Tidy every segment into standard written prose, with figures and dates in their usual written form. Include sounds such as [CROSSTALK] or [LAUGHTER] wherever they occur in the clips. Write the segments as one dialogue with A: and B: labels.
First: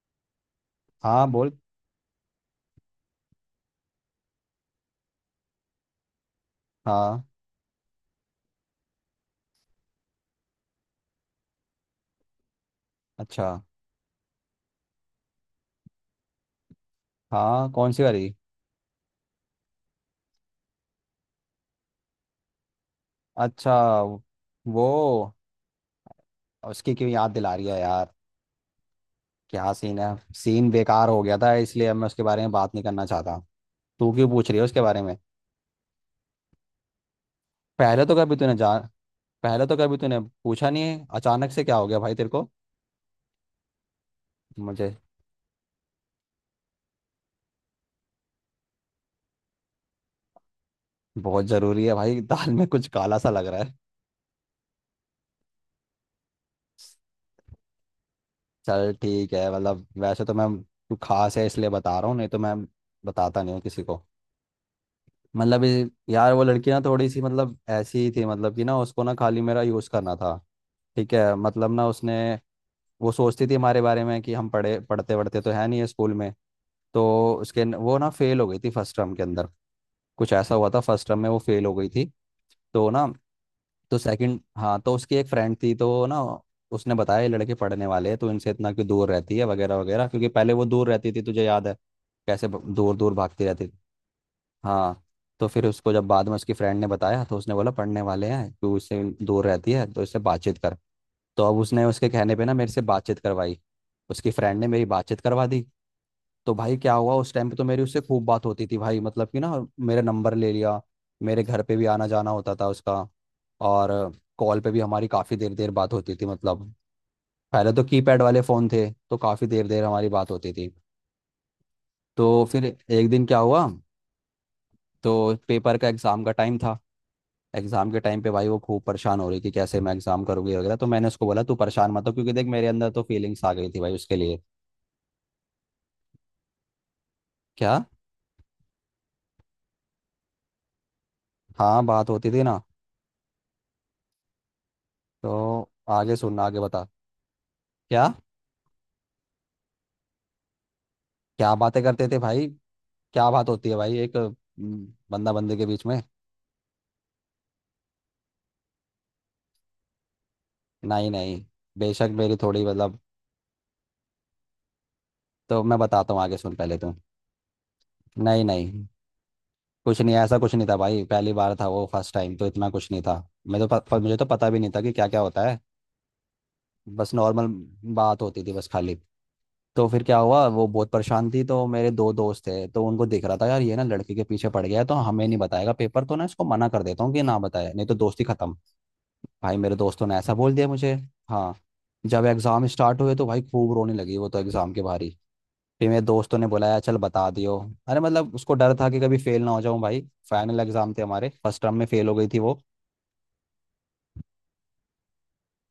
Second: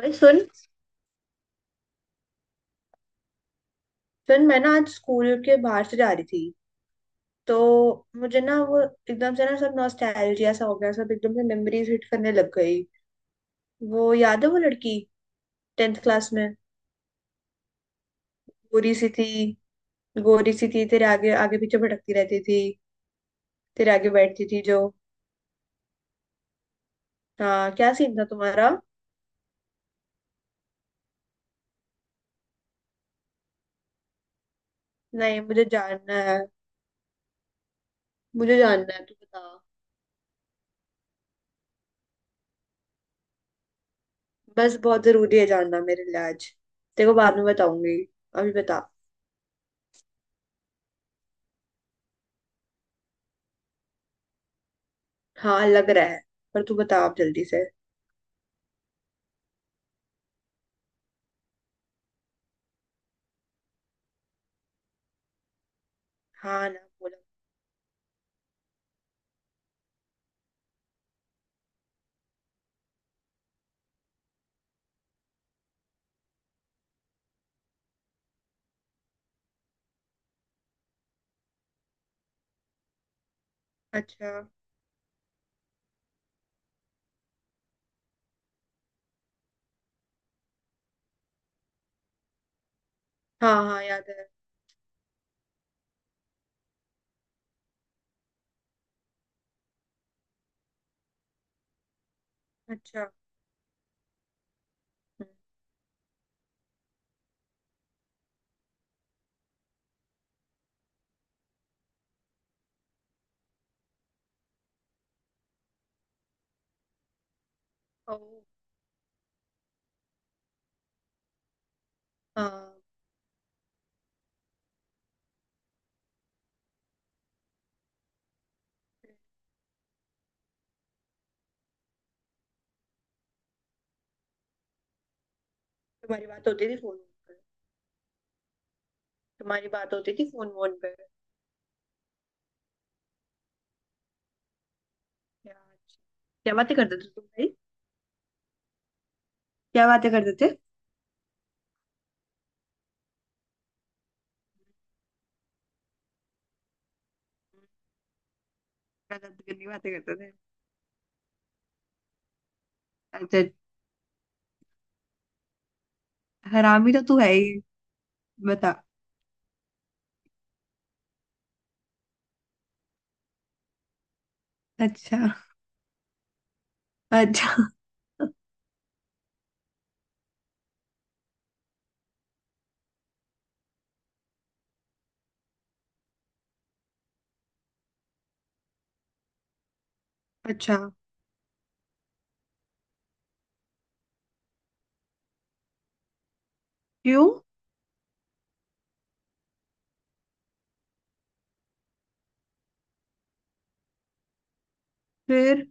A: ओए सुन।
B: हाँ बोल।
A: सुन, मैं ना आज स्कूल के बाहर से जा रही थी
B: हाँ।
A: तो मुझे ना वो एकदम से ना सब नॉस्टैल्जिया सा हो गया, सब एकदम से मेमोरीज हिट करने लग गई।
B: अच्छा।
A: वो याद है, वो लड़की टेंथ क्लास में
B: हाँ, कौन सी वाली।
A: गोरी सी थी। गोरी सी थी, तेरे आगे आगे पीछे भटकती रहती थी,
B: अच्छा।
A: तेरे आगे बैठती थी जो।
B: वो उसकी क्यों याद दिला रही
A: हाँ,
B: है
A: क्या
B: यार।
A: सीन था तुम्हारा।
B: क्या सीन है। सीन बेकार हो गया था, इसलिए अब मैं उसके बारे में बात नहीं करना चाहता। तू क्यों पूछ रही है उसके बारे में।
A: नहीं, मुझे जानना है।
B: पहले तो कभी तूने
A: मुझे
B: जान
A: जानना है, तू बता।
B: पहले तो कभी तूने पूछा नहीं है, अचानक से क्या हो गया भाई तेरे को।
A: बस
B: मुझे।
A: बहुत जरूरी है जानना मेरे लिए आज। तेरे को बाद में बताऊंगी, अभी बता।
B: बहुत ज़रूरी है भाई। [LAUGHS] दाल में कुछ काला सा लग रहा है।
A: हाँ, लग रहा है। पर तू बता, आप जल्दी से।
B: चल ठीक है, मतलब वैसे तो मैं। तू खास है इसलिए बता रहा हूँ, नहीं तो मैं बताता नहीं हूँ किसी को। मतलब यार वो
A: हाँ,
B: लड़की ना
A: ना
B: थोड़ी
A: बोला।
B: सी मतलब ऐसी ही थी, मतलब कि ना उसको ना खाली मेरा यूज़ करना था। ठीक है मतलब ना उसने। वो सोचती थी हमारे बारे में कि हम पढ़े पढ़ते पढ़ते तो है नहीं है स्कूल में। तो उसके वो ना फेल हो गई थी फर्स्ट टर्म के अंदर। कुछ ऐसा हुआ था फर्स्ट टर्म में, वो फेल हो गई थी। तो ना, तो
A: अच्छा।
B: सेकंड, हाँ तो उसकी एक फ्रेंड थी तो ना। उसने बताया ये लड़के पढ़ने वाले हैं तो इनसे इतना क्यों दूर रहती है वगैरह वगैरह, क्योंकि पहले वो दूर रहती थी, तुझे याद है। कैसे दूर दूर भागती
A: हाँ
B: रहती।
A: हाँ, याद है।
B: हाँ। तो फिर उसको जब बाद में उसकी फ्रेंड ने बताया तो उसने बोला पढ़ने वाले हैं, तू उससे दूर रहती है, तो उससे बातचीत कर। तो अब उसने उसके कहने पे ना मेरे से
A: अच्छा।
B: बातचीत करवाई। उसकी फ्रेंड ने मेरी बातचीत
A: हम्म।
B: करवा दी। तो भाई क्या हुआ, उस टाइम पे तो मेरी उससे खूब बात होती थी भाई, मतलब कि ना। मेरा नंबर ले लिया। मेरे घर पे भी आना जाना होता था उसका। और कॉल पे भी हमारी काफ़ी देर देर बात होती थी मतलब। पहले तो
A: ओ।
B: कीपैड वाले फ़ोन थे तो काफ़ी देर देर हमारी बात होती थी। तो फिर
A: हाँ।
B: एक दिन क्या हुआ। तो पेपर का एग्ज़ाम का टाइम था। एग्जाम के टाइम पे भाई वो खूब परेशान हो रही कि कैसे मैं एग्जाम करूंगी वगैरह, तो मैंने उसको बोला तू परेशान मत हो, क्योंकि देख मेरे अंदर तो फीलिंग्स आ गई थी भाई उसके लिए।
A: तुम्हारी बात होती थी फोन पे?
B: क्या।
A: तुम्हारी बात होती थी फोन वोन पे?
B: हाँ बात होती थी ना।
A: क्या?
B: तो
A: अच्छा।
B: आगे सुनना,
A: क्या
B: आगे
A: बातें
B: बता।
A: करते थे तुम भाई?
B: क्या।
A: क्या बातें करते थे?
B: क्या बातें करते थे भाई। क्या बात होती है भाई एक बंदा बंदे के बीच में।
A: गलत गंदी बातें करते थे।
B: नहीं नहीं, बेशक मेरी थोड़ी मतलब।
A: अच्छा।
B: तो मैं बताता हूँ आगे सुन पहले
A: हरामी
B: तू।
A: तो तू है ही।
B: नहीं नहीं,
A: बता।
B: कुछ नहीं, ऐसा कुछ नहीं था भाई, पहली बार था वो, फर्स्ट टाइम तो इतना कुछ नहीं था। मैं तो प, प, मुझे तो पता भी नहीं था कि क्या क्या
A: अच्छा।
B: होता है। बस नॉर्मल
A: अच्छा।
B: बात होती थी बस खाली। तो फिर क्या हुआ, वो बहुत परेशान थी, तो मेरे दो दोस्त थे, तो उनको दिख रहा था यार ये ना लड़के के पीछे पड़ गया है, तो हमें नहीं बताएगा पेपर, तो ना इसको मना कर देता हूँ कि ना बताए नहीं तो दोस्ती खत्म। भाई मेरे दोस्तों ने ऐसा बोल दिया
A: अच्छा।
B: मुझे। हाँ। जब एग्जाम स्टार्ट हुए तो भाई खूब रोने लगी वो तो एग्जाम के बाहर ही। फिर मेरे दोस्तों ने बुलाया, चल
A: क्यों?
B: बता दियो। अरे मतलब उसको डर था कि कभी फेल ना हो जाऊं भाई। फाइनल एग्जाम थे हमारे, फर्स्ट टर्म में फेल हो गई थी वो।
A: फिर?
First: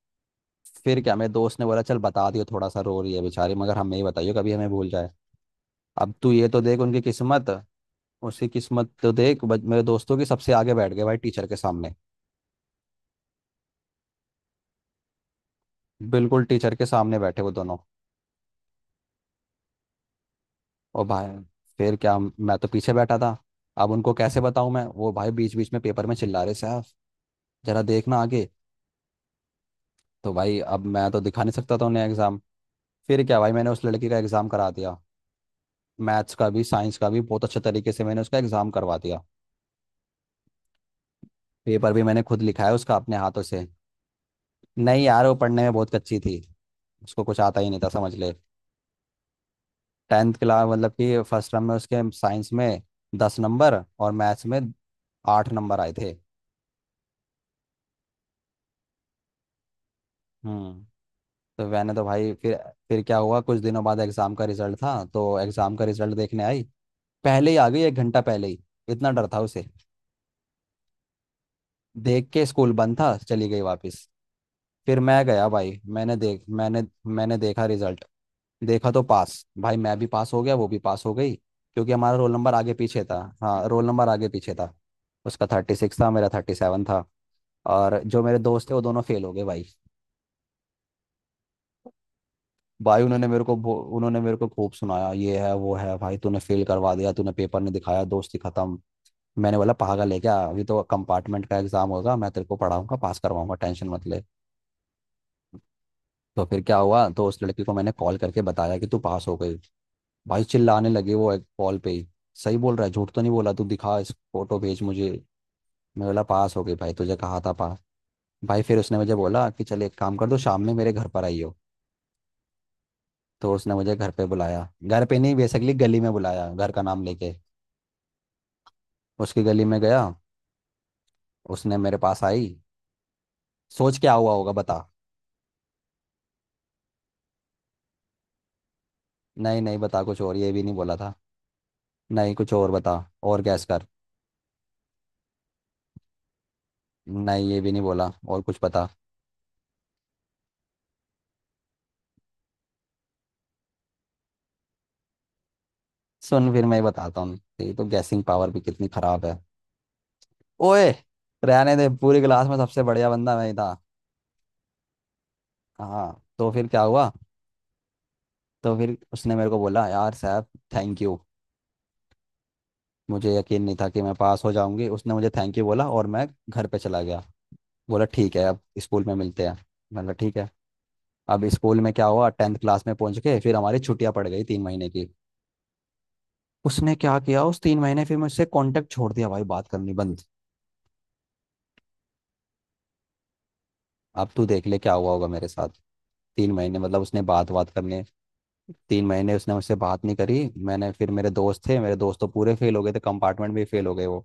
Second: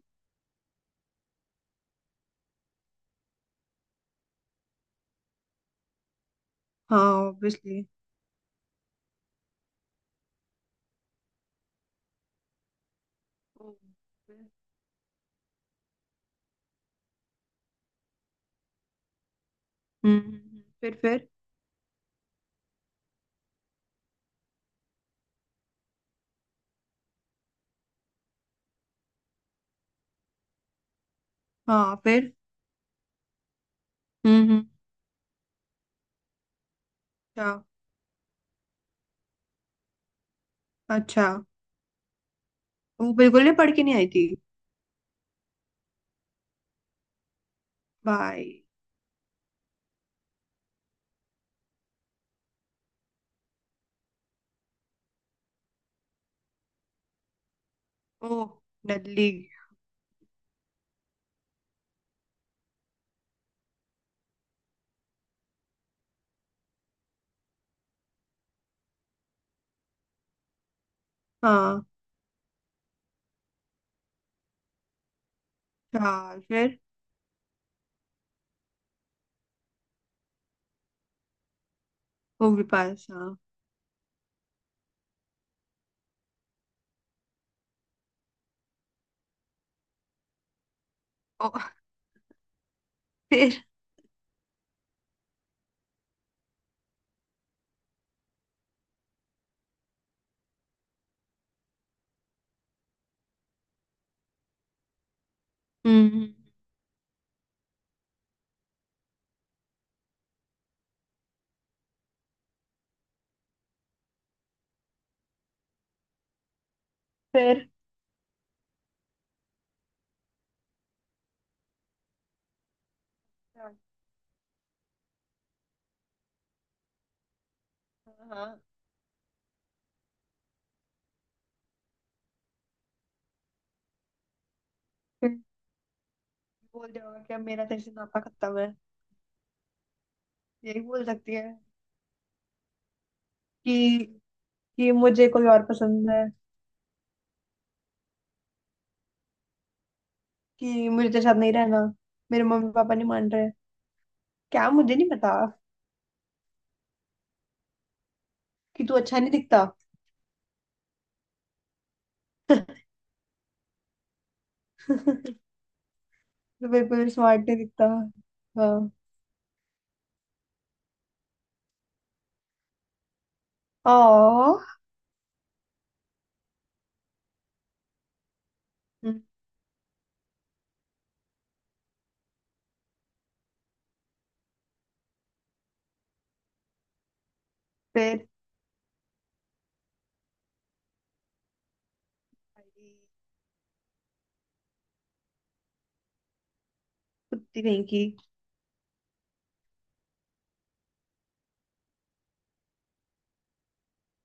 B: फिर क्या, मेरे दोस्त ने बोला चल बता दियो, थोड़ा सा रो रही है बेचारी, मगर हमें ही बताइयो, कभी हमें भूल जाए। अब तू ये तो देख
A: हाँ।
B: उनकी किस्मत।
A: ऑब्वियसली।
B: उसकी किस्मत तो देख मेरे दोस्तों की, सबसे आगे बैठ गए भाई टीचर के सामने।
A: हम्म हम्म,
B: बिल्कुल टीचर के सामने बैठे वो दोनों।
A: फिर
B: और भाई।
A: फिर
B: फिर क्या, मैं तो पीछे बैठा था। अब उनको कैसे बताऊं मैं, वो भाई बीच बीच में पेपर में चिल्ला रहे साहब, जरा देखना आगे। तो भाई अब मैं तो दिखा नहीं सकता था
A: हाँ,
B: उन्हें
A: फिर?
B: एग्जाम। फिर क्या भाई, मैंने उस लड़की का
A: हम्म
B: एग्जाम
A: हम्म,
B: करा दिया। मैथ्स का भी, साइंस का भी, बहुत
A: अच्छा।
B: अच्छे तरीके से मैंने उसका एग्जाम करवा दिया।
A: अच्छा।
B: पेपर भी मैंने खुद लिखा है उसका
A: वो
B: अपने हाथों
A: बिल्कुल नहीं
B: से।
A: पढ़ के नहीं आई थी
B: नहीं यार, वो पढ़ने में बहुत कच्ची थी। उसको कुछ आता ही नहीं था, समझ ले।
A: भाई।
B: टेंथ क्लास, मतलब कि फर्स्ट टर्म में उसके साइंस में 10 नंबर और मैथ्स में 8 नंबर आए थे।
A: ओ। डडली।
B: हम्म। तो मैंने तो भाई फिर। फिर क्या हुआ, कुछ दिनों बाद एग्ज़ाम का रिजल्ट था, तो एग्ज़ाम का रिजल्ट देखने आई। पहले ही आ गई, एक घंटा पहले ही। इतना डर था उसे।
A: हाँ।
B: देख के स्कूल बंद था, चली गई वापस। फिर मैं गया भाई, मैंने
A: चार,
B: देख
A: फिर?
B: मैंने। मैंने देखा रिजल्ट। देखा तो पास, भाई मैं भी पास हो गया, वो भी पास हो गई, क्योंकि हमारा रोल
A: वो
B: नंबर
A: भी
B: आगे पीछे
A: पास,
B: था,
A: हाँ?
B: हाँ रोल नंबर आगे पीछे था। उसका 36 था, मेरा 37 था। और जो मेरे दोस्त थे वो दोनों फेल हो गए भाई।
A: ओ।
B: भाई
A: फिर?
B: उन्होंने मेरे को खूब सुनाया ये है वो है, भाई तूने फेल करवा दिया, तूने पेपर नहीं दिखाया, दोस्ती खत्म। मैंने बोला पागल है क्या, अभी तो कंपार्टमेंट का एग्जाम होगा, मैं तेरे को पढ़ाऊंगा, पास करवाऊंगा, टेंशन मत ले।
A: हम्म।
B: तो फिर क्या हुआ, तो उस लड़की को मैंने कॉल करके बताया कि तू पास हो गई। भाई चिल्लाने लगे वो एक कॉल पे ही। सही बोल रहा है, झूठ तो नहीं बोला, तू दिखा, इस फोटो भेज मुझे। मैं बोला पास हो गई भाई, तुझे कहा था
A: फिर?
B: पास। भाई फिर उसने मुझे बोला कि चल एक काम कर, दो शाम में मेरे घर पर आई हो। तो उसने
A: हाँ।
B: मुझे घर पे बुलाया, घर पे नहीं बेसिकली गली में बुलाया, घर का नाम लेके।
A: हाँ,
B: उसकी गली में गया। उसने मेरे पास आई। सोच क्या हुआ होगा, बता।
A: फिर? बोल दिया होगा कि अब मेरा तेरे से नाता खत्म है।
B: नहीं नहीं, बता कुछ और, ये भी नहीं
A: यही
B: बोला
A: बोल
B: था।
A: सकती है।
B: नहीं, कुछ और बता। और गैस कर।
A: कि कि मुझे कोई और पसंद है।
B: नहीं, ये भी नहीं बोला, और कुछ बता।
A: कि मुझे तेरे साथ नहीं रहना। मेरे मम्मी पापा नहीं मान रहे। क्या मुझे नहीं पता।
B: सुन फिर मैं बताता हूँ, तेरी तो गैसिंग पावर भी
A: कि
B: कितनी
A: तू अच्छा
B: खराब
A: नहीं
B: है।
A: दिखता।
B: ओए। रहने दे, पूरी क्लास में सबसे
A: [LAUGHS]
B: बढ़िया बंदा मैं ही था। हाँ तो फिर
A: तो
B: क्या
A: बिल्कुल
B: हुआ।
A: स्मार्ट नहीं दिखता।
B: तो
A: हाँ।
B: फिर उसने मेरे को बोला यार साहब थैंक यू, मुझे यकीन नहीं था कि मैं पास हो
A: ओ।
B: जाऊंगी, उसने मुझे थैंक यू बोला और मैं घर पे चला गया। बोला ठीक है, अब स्कूल में मिलते हैं। मतलब ठीक है। अब स्कूल में क्या हुआ, टेंथ क्लास में पहुंच के फिर हमारी छुट्टियां पड़ गई 3 महीने की। उसने क्या किया, उस 3 महीने फिर
A: फिर?
B: मुझसे कांटेक्ट छोड़ दिया भाई, बात करनी बंद। अब तू देख ले क्या हुआ होगा मेरे साथ। 3 महीने, मतलब उसने बात
A: कुत्ती
B: बात
A: कहीं
B: करने।
A: की।
B: 3 महीने उसने मुझसे बात नहीं करी। मैंने फिर, मेरे दोस्त थे, मेरे दोस्त तो पूरे फेल हो गए थे, कंपार्टमेंट भी फेल हो गए वो।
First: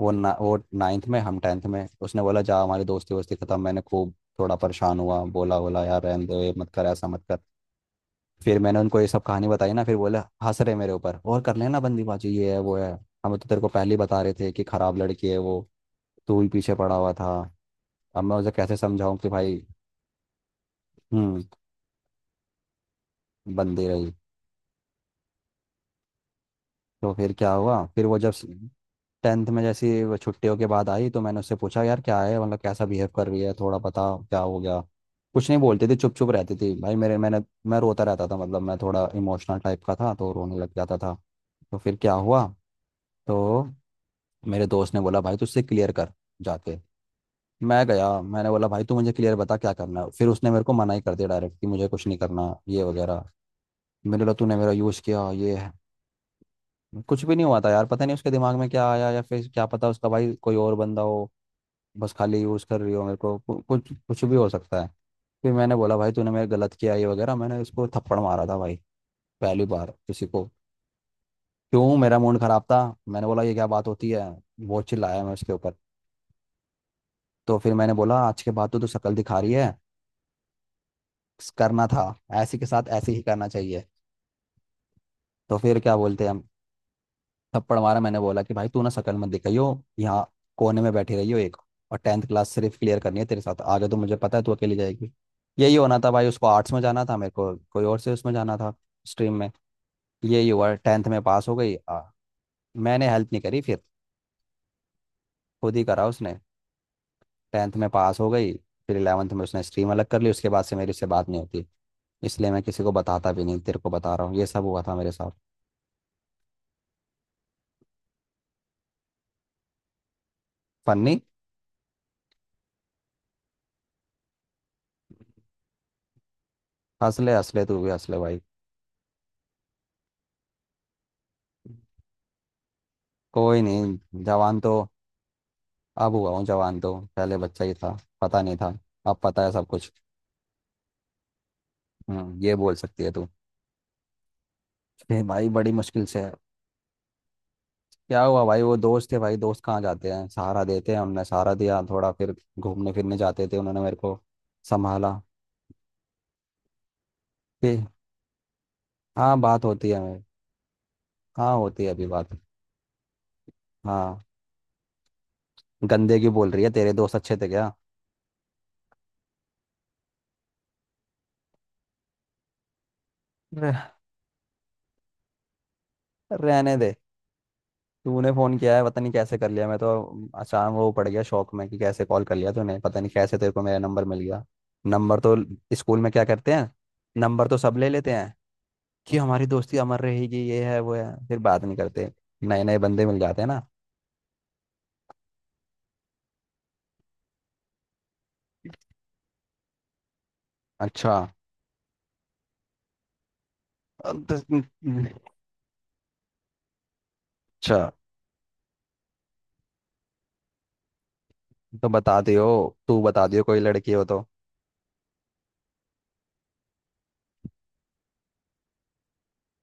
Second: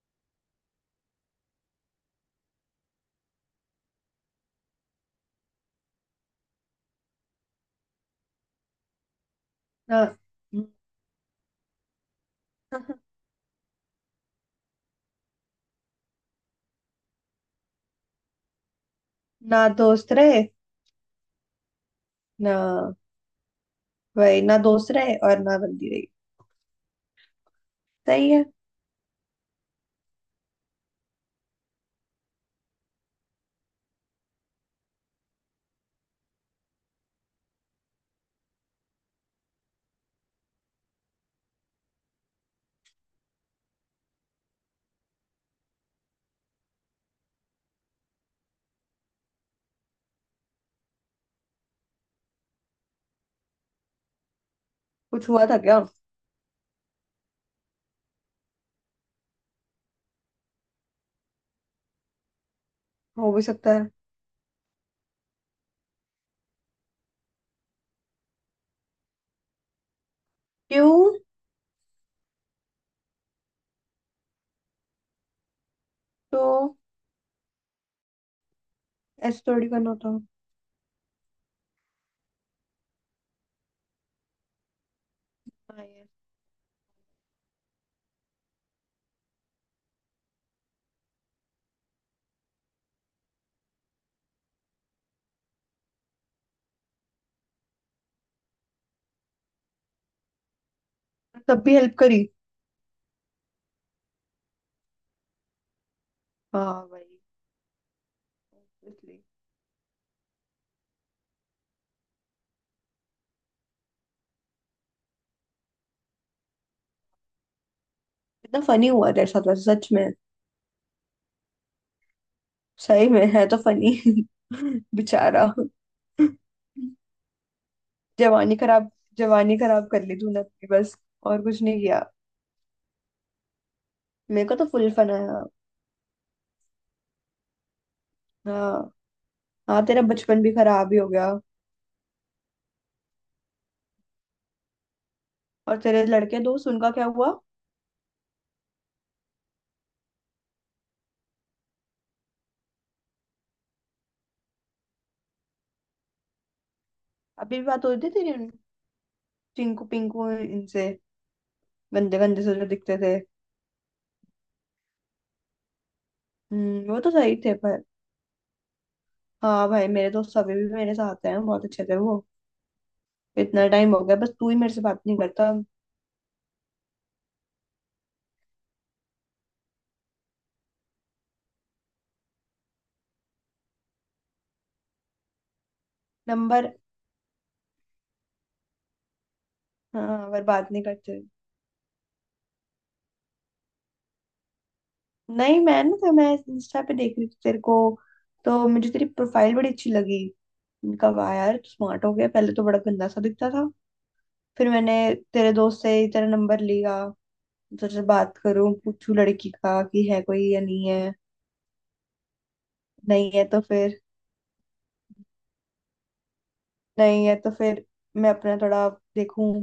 B: वो ना वो नाइन्थ में, हम टेंथ में, उसने बोला जा हमारी दोस्ती वोस्ती खत्म, मैंने खूब। थोड़ा परेशान हुआ, बोला बोला यार रहने दो, ये मत कर, ऐसा मत कर। फिर मैंने उनको ये सब कहानी बताई ना, फिर बोले।
A: हाँ।
B: हंस रहे मेरे ऊपर, और कर लेना बंदीबाजी, ये है वो है।
A: [LAUGHS]
B: हम तो तेरे को पहले ही बता रहे थे कि खराब लड़की है वो, तू ही पीछे पड़ा हुआ था। अब मैं उसे कैसे समझाऊं कि
A: ना
B: भाई।
A: दोस्त रहे,
B: हम्म।
A: ना।
B: बंदी रही।
A: वही, ना दोस्त रहे और ना बंदी रही।
B: तो फिर क्या हुआ, फिर वो
A: सही
B: जब
A: है।
B: टेंथ में जैसी वो छुट्टियों के बाद आई, तो मैंने उससे पूछा यार क्या है, मतलब कैसा बिहेव कर रही है, थोड़ा बता क्या हो गया। कुछ नहीं बोलती थी, चुप चुप रहती थी भाई, मेरे मैंने। मैं रोता रहता था, मतलब मैं थोड़ा इमोशनल टाइप का था तो रोने लग जाता था। तो फिर क्या हुआ। तो मेरे दोस्त ने बोला भाई तू उससे क्लियर कर जाके। मैं गया, मैंने बोला भाई तू मुझे क्लियर बता क्या करना है, फिर उसने मेरे को मना ही कर दिया डायरेक्ट कि मुझे कुछ नहीं करना ये वगैरह। मेरे बोला तूने मेरा यूज़
A: कुछ
B: किया
A: हुआ
B: ये।
A: था क्या?
B: कुछ भी नहीं हुआ था यार, पता नहीं उसके दिमाग में क्या आया, या फिर क्या पता उसका भाई कोई और बंदा हो, बस खाली यूज़ कर रही हो मेरे
A: हो
B: को,
A: भी सकता है।
B: कुछ कुछ भी हो सकता है। फिर मैंने बोला भाई तूने मेरे गलत किया ये वगैरह, मैंने उसको थप्पड़ मारा था भाई। पहली बार किसी को।
A: क्यों?
B: क्यों, मेरा मूड खराब था। मैंने बोला ये क्या बात होती है। वो चिल्लाया मैं उसके ऊपर।
A: तो
B: तो फिर मैंने बोला आज के बाद तो तू शक्ल दिखा
A: ऐसे
B: रही
A: थोड़ी
B: है।
A: करना होता।
B: करना था, ऐसी के साथ ऐसे ही करना चाहिए। तो फिर
A: हाँ
B: क्या
A: यार।
B: बोलते हैं। थप्पड़ मारा, मैंने बोला कि भाई तू ना शक्ल मत दिखाइयो यहाँ, कोने में बैठी रही हो एक, और टेंथ क्लास सिर्फ क्लियर करनी है तेरे साथ, आगे तो मुझे पता है तू अकेली जाएगी। यही होना था भाई, उसको आर्ट्स में जाना था, मेरे को कोई और से उसमें जाना था, स्ट्रीम में। यही हुआ, टेंथ में पास हो
A: तब
B: गई
A: भी हेल्प
B: आ,
A: करी?
B: मैंने हेल्प नहीं करी फिर। खुद ही करा उसने।
A: हाँ भाई।
B: टेंथ में पास हो गई। फिर
A: इसलिए।
B: इलेवंथ में उसने स्ट्रीम अलग कर ली, उसके बाद से मेरी उससे बात नहीं होती। इसलिए मैं किसी को बताता भी नहीं, तेरे को बता रहा हूँ ये सब हुआ था मेरे साथ।
A: इतना फनी हुआ तेरे साथ वैसे, सच में?
B: फन्नी।
A: सही में है तो फनी। [LAUGHS] बेचारा।
B: हंस ले, हंस ले, तू भी हंस ले भाई।
A: जवानी खराब, जवानी खराब कर ली तूने अपनी बस। और कुछ नहीं किया।
B: कोई नहीं।
A: मेरे को
B: जवान
A: तो
B: तो।
A: फुल फन आया।
B: अब हुआ हूँ जवान, तो पहले बच्चा ही था, पता नहीं था।
A: हाँ।
B: अब पता है सब
A: हाँ,
B: कुछ।
A: तेरा बचपन भी खराब ही हो गया।
B: ये बोल सकती है तू। फिर भाई बड़ी
A: और
B: मुश्किल
A: तेरे
B: से है।
A: लड़के दोस्त, उनका क्या हुआ?
B: क्या हुआ भाई, वो दोस्त थे भाई, दोस्त कहाँ जाते हैं, सहारा देते हैं, हमने सहारा दिया थोड़ा, फिर घूमने फिरने जाते थे, उन्होंने मेरे को संभाला।
A: अभी भी
B: फिर।
A: बात हो रही थी तेरी
B: हाँ बात
A: चिंकू
B: होती है मेरे।
A: पिंकू इनसे?
B: हाँ, होती है अभी
A: गंदे
B: बात।
A: गंदे से जो दिखते थे।
B: हाँ। गंदे की बोल रही है,
A: हम्म,
B: तेरे
A: वो तो
B: दोस्त
A: सही
B: अच्छे थे
A: थे,
B: क्या।
A: पर हाँ भाई मेरे दोस्त अभी भी मेरे साथ हैं, बहुत अच्छे थे वो। इतना
B: रह,
A: टाइम हो गया, बस तू ही मेरे से बात नहीं करता।
B: रहने दे। तूने फोन किया है, पता नहीं कैसे कर लिया, मैं तो। अचानक वो पड़ गया शौक में कि कैसे कॉल कर लिया तूने, पता नहीं कैसे तेरे को मेरा नंबर मिल गया। नंबर तो, स्कूल में क्या करते हैं,
A: नंबर।
B: नंबर तो सब ले लेते हैं कि हमारी दोस्ती अमर
A: हाँ,
B: रहेगी
A: पर
B: ये
A: बात
B: है
A: नहीं
B: वो है,
A: करते।
B: फिर बात नहीं करते। नए नए बंदे मिल जाते हैं ना।
A: नहीं, मैं ना, तो मैं इंस्टा पे देख रही थी तेरे को, तो मुझे तेरी प्रोफाइल बड़ी अच्छी लगी। इनका
B: अच्छा।
A: वाह यार, तू स्मार्ट हो गया, पहले तो बड़ा गंदा सा दिखता था।
B: अब तो-
A: फिर मैंने तेरे दोस्त से ही तेरा नंबर लिया, तो
B: अच्छा।
A: तुझसे बात करूं, पूछूं लड़की का कि है कोई या नहीं है।
B: तो बता दियो, तू बता
A: नहीं
B: दियो
A: है
B: कोई
A: तो
B: लड़की
A: फिर
B: हो तो।
A: नहीं है तो फिर मैं अपना थोड़ा देखूं।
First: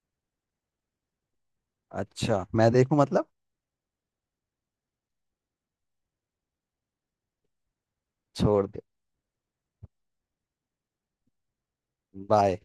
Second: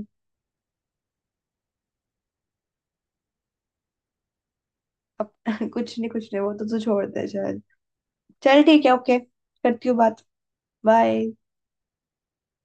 B: अच्छा मैं देखूं मतलब।
A: अप, [LAUGHS] कुछ नहीं, कुछ नहीं, वो तो तू छोड़ दे शायद। चल
B: छोड़ दे।
A: ठीक है, ओके, करती हूँ बात। बाय।
B: बाय।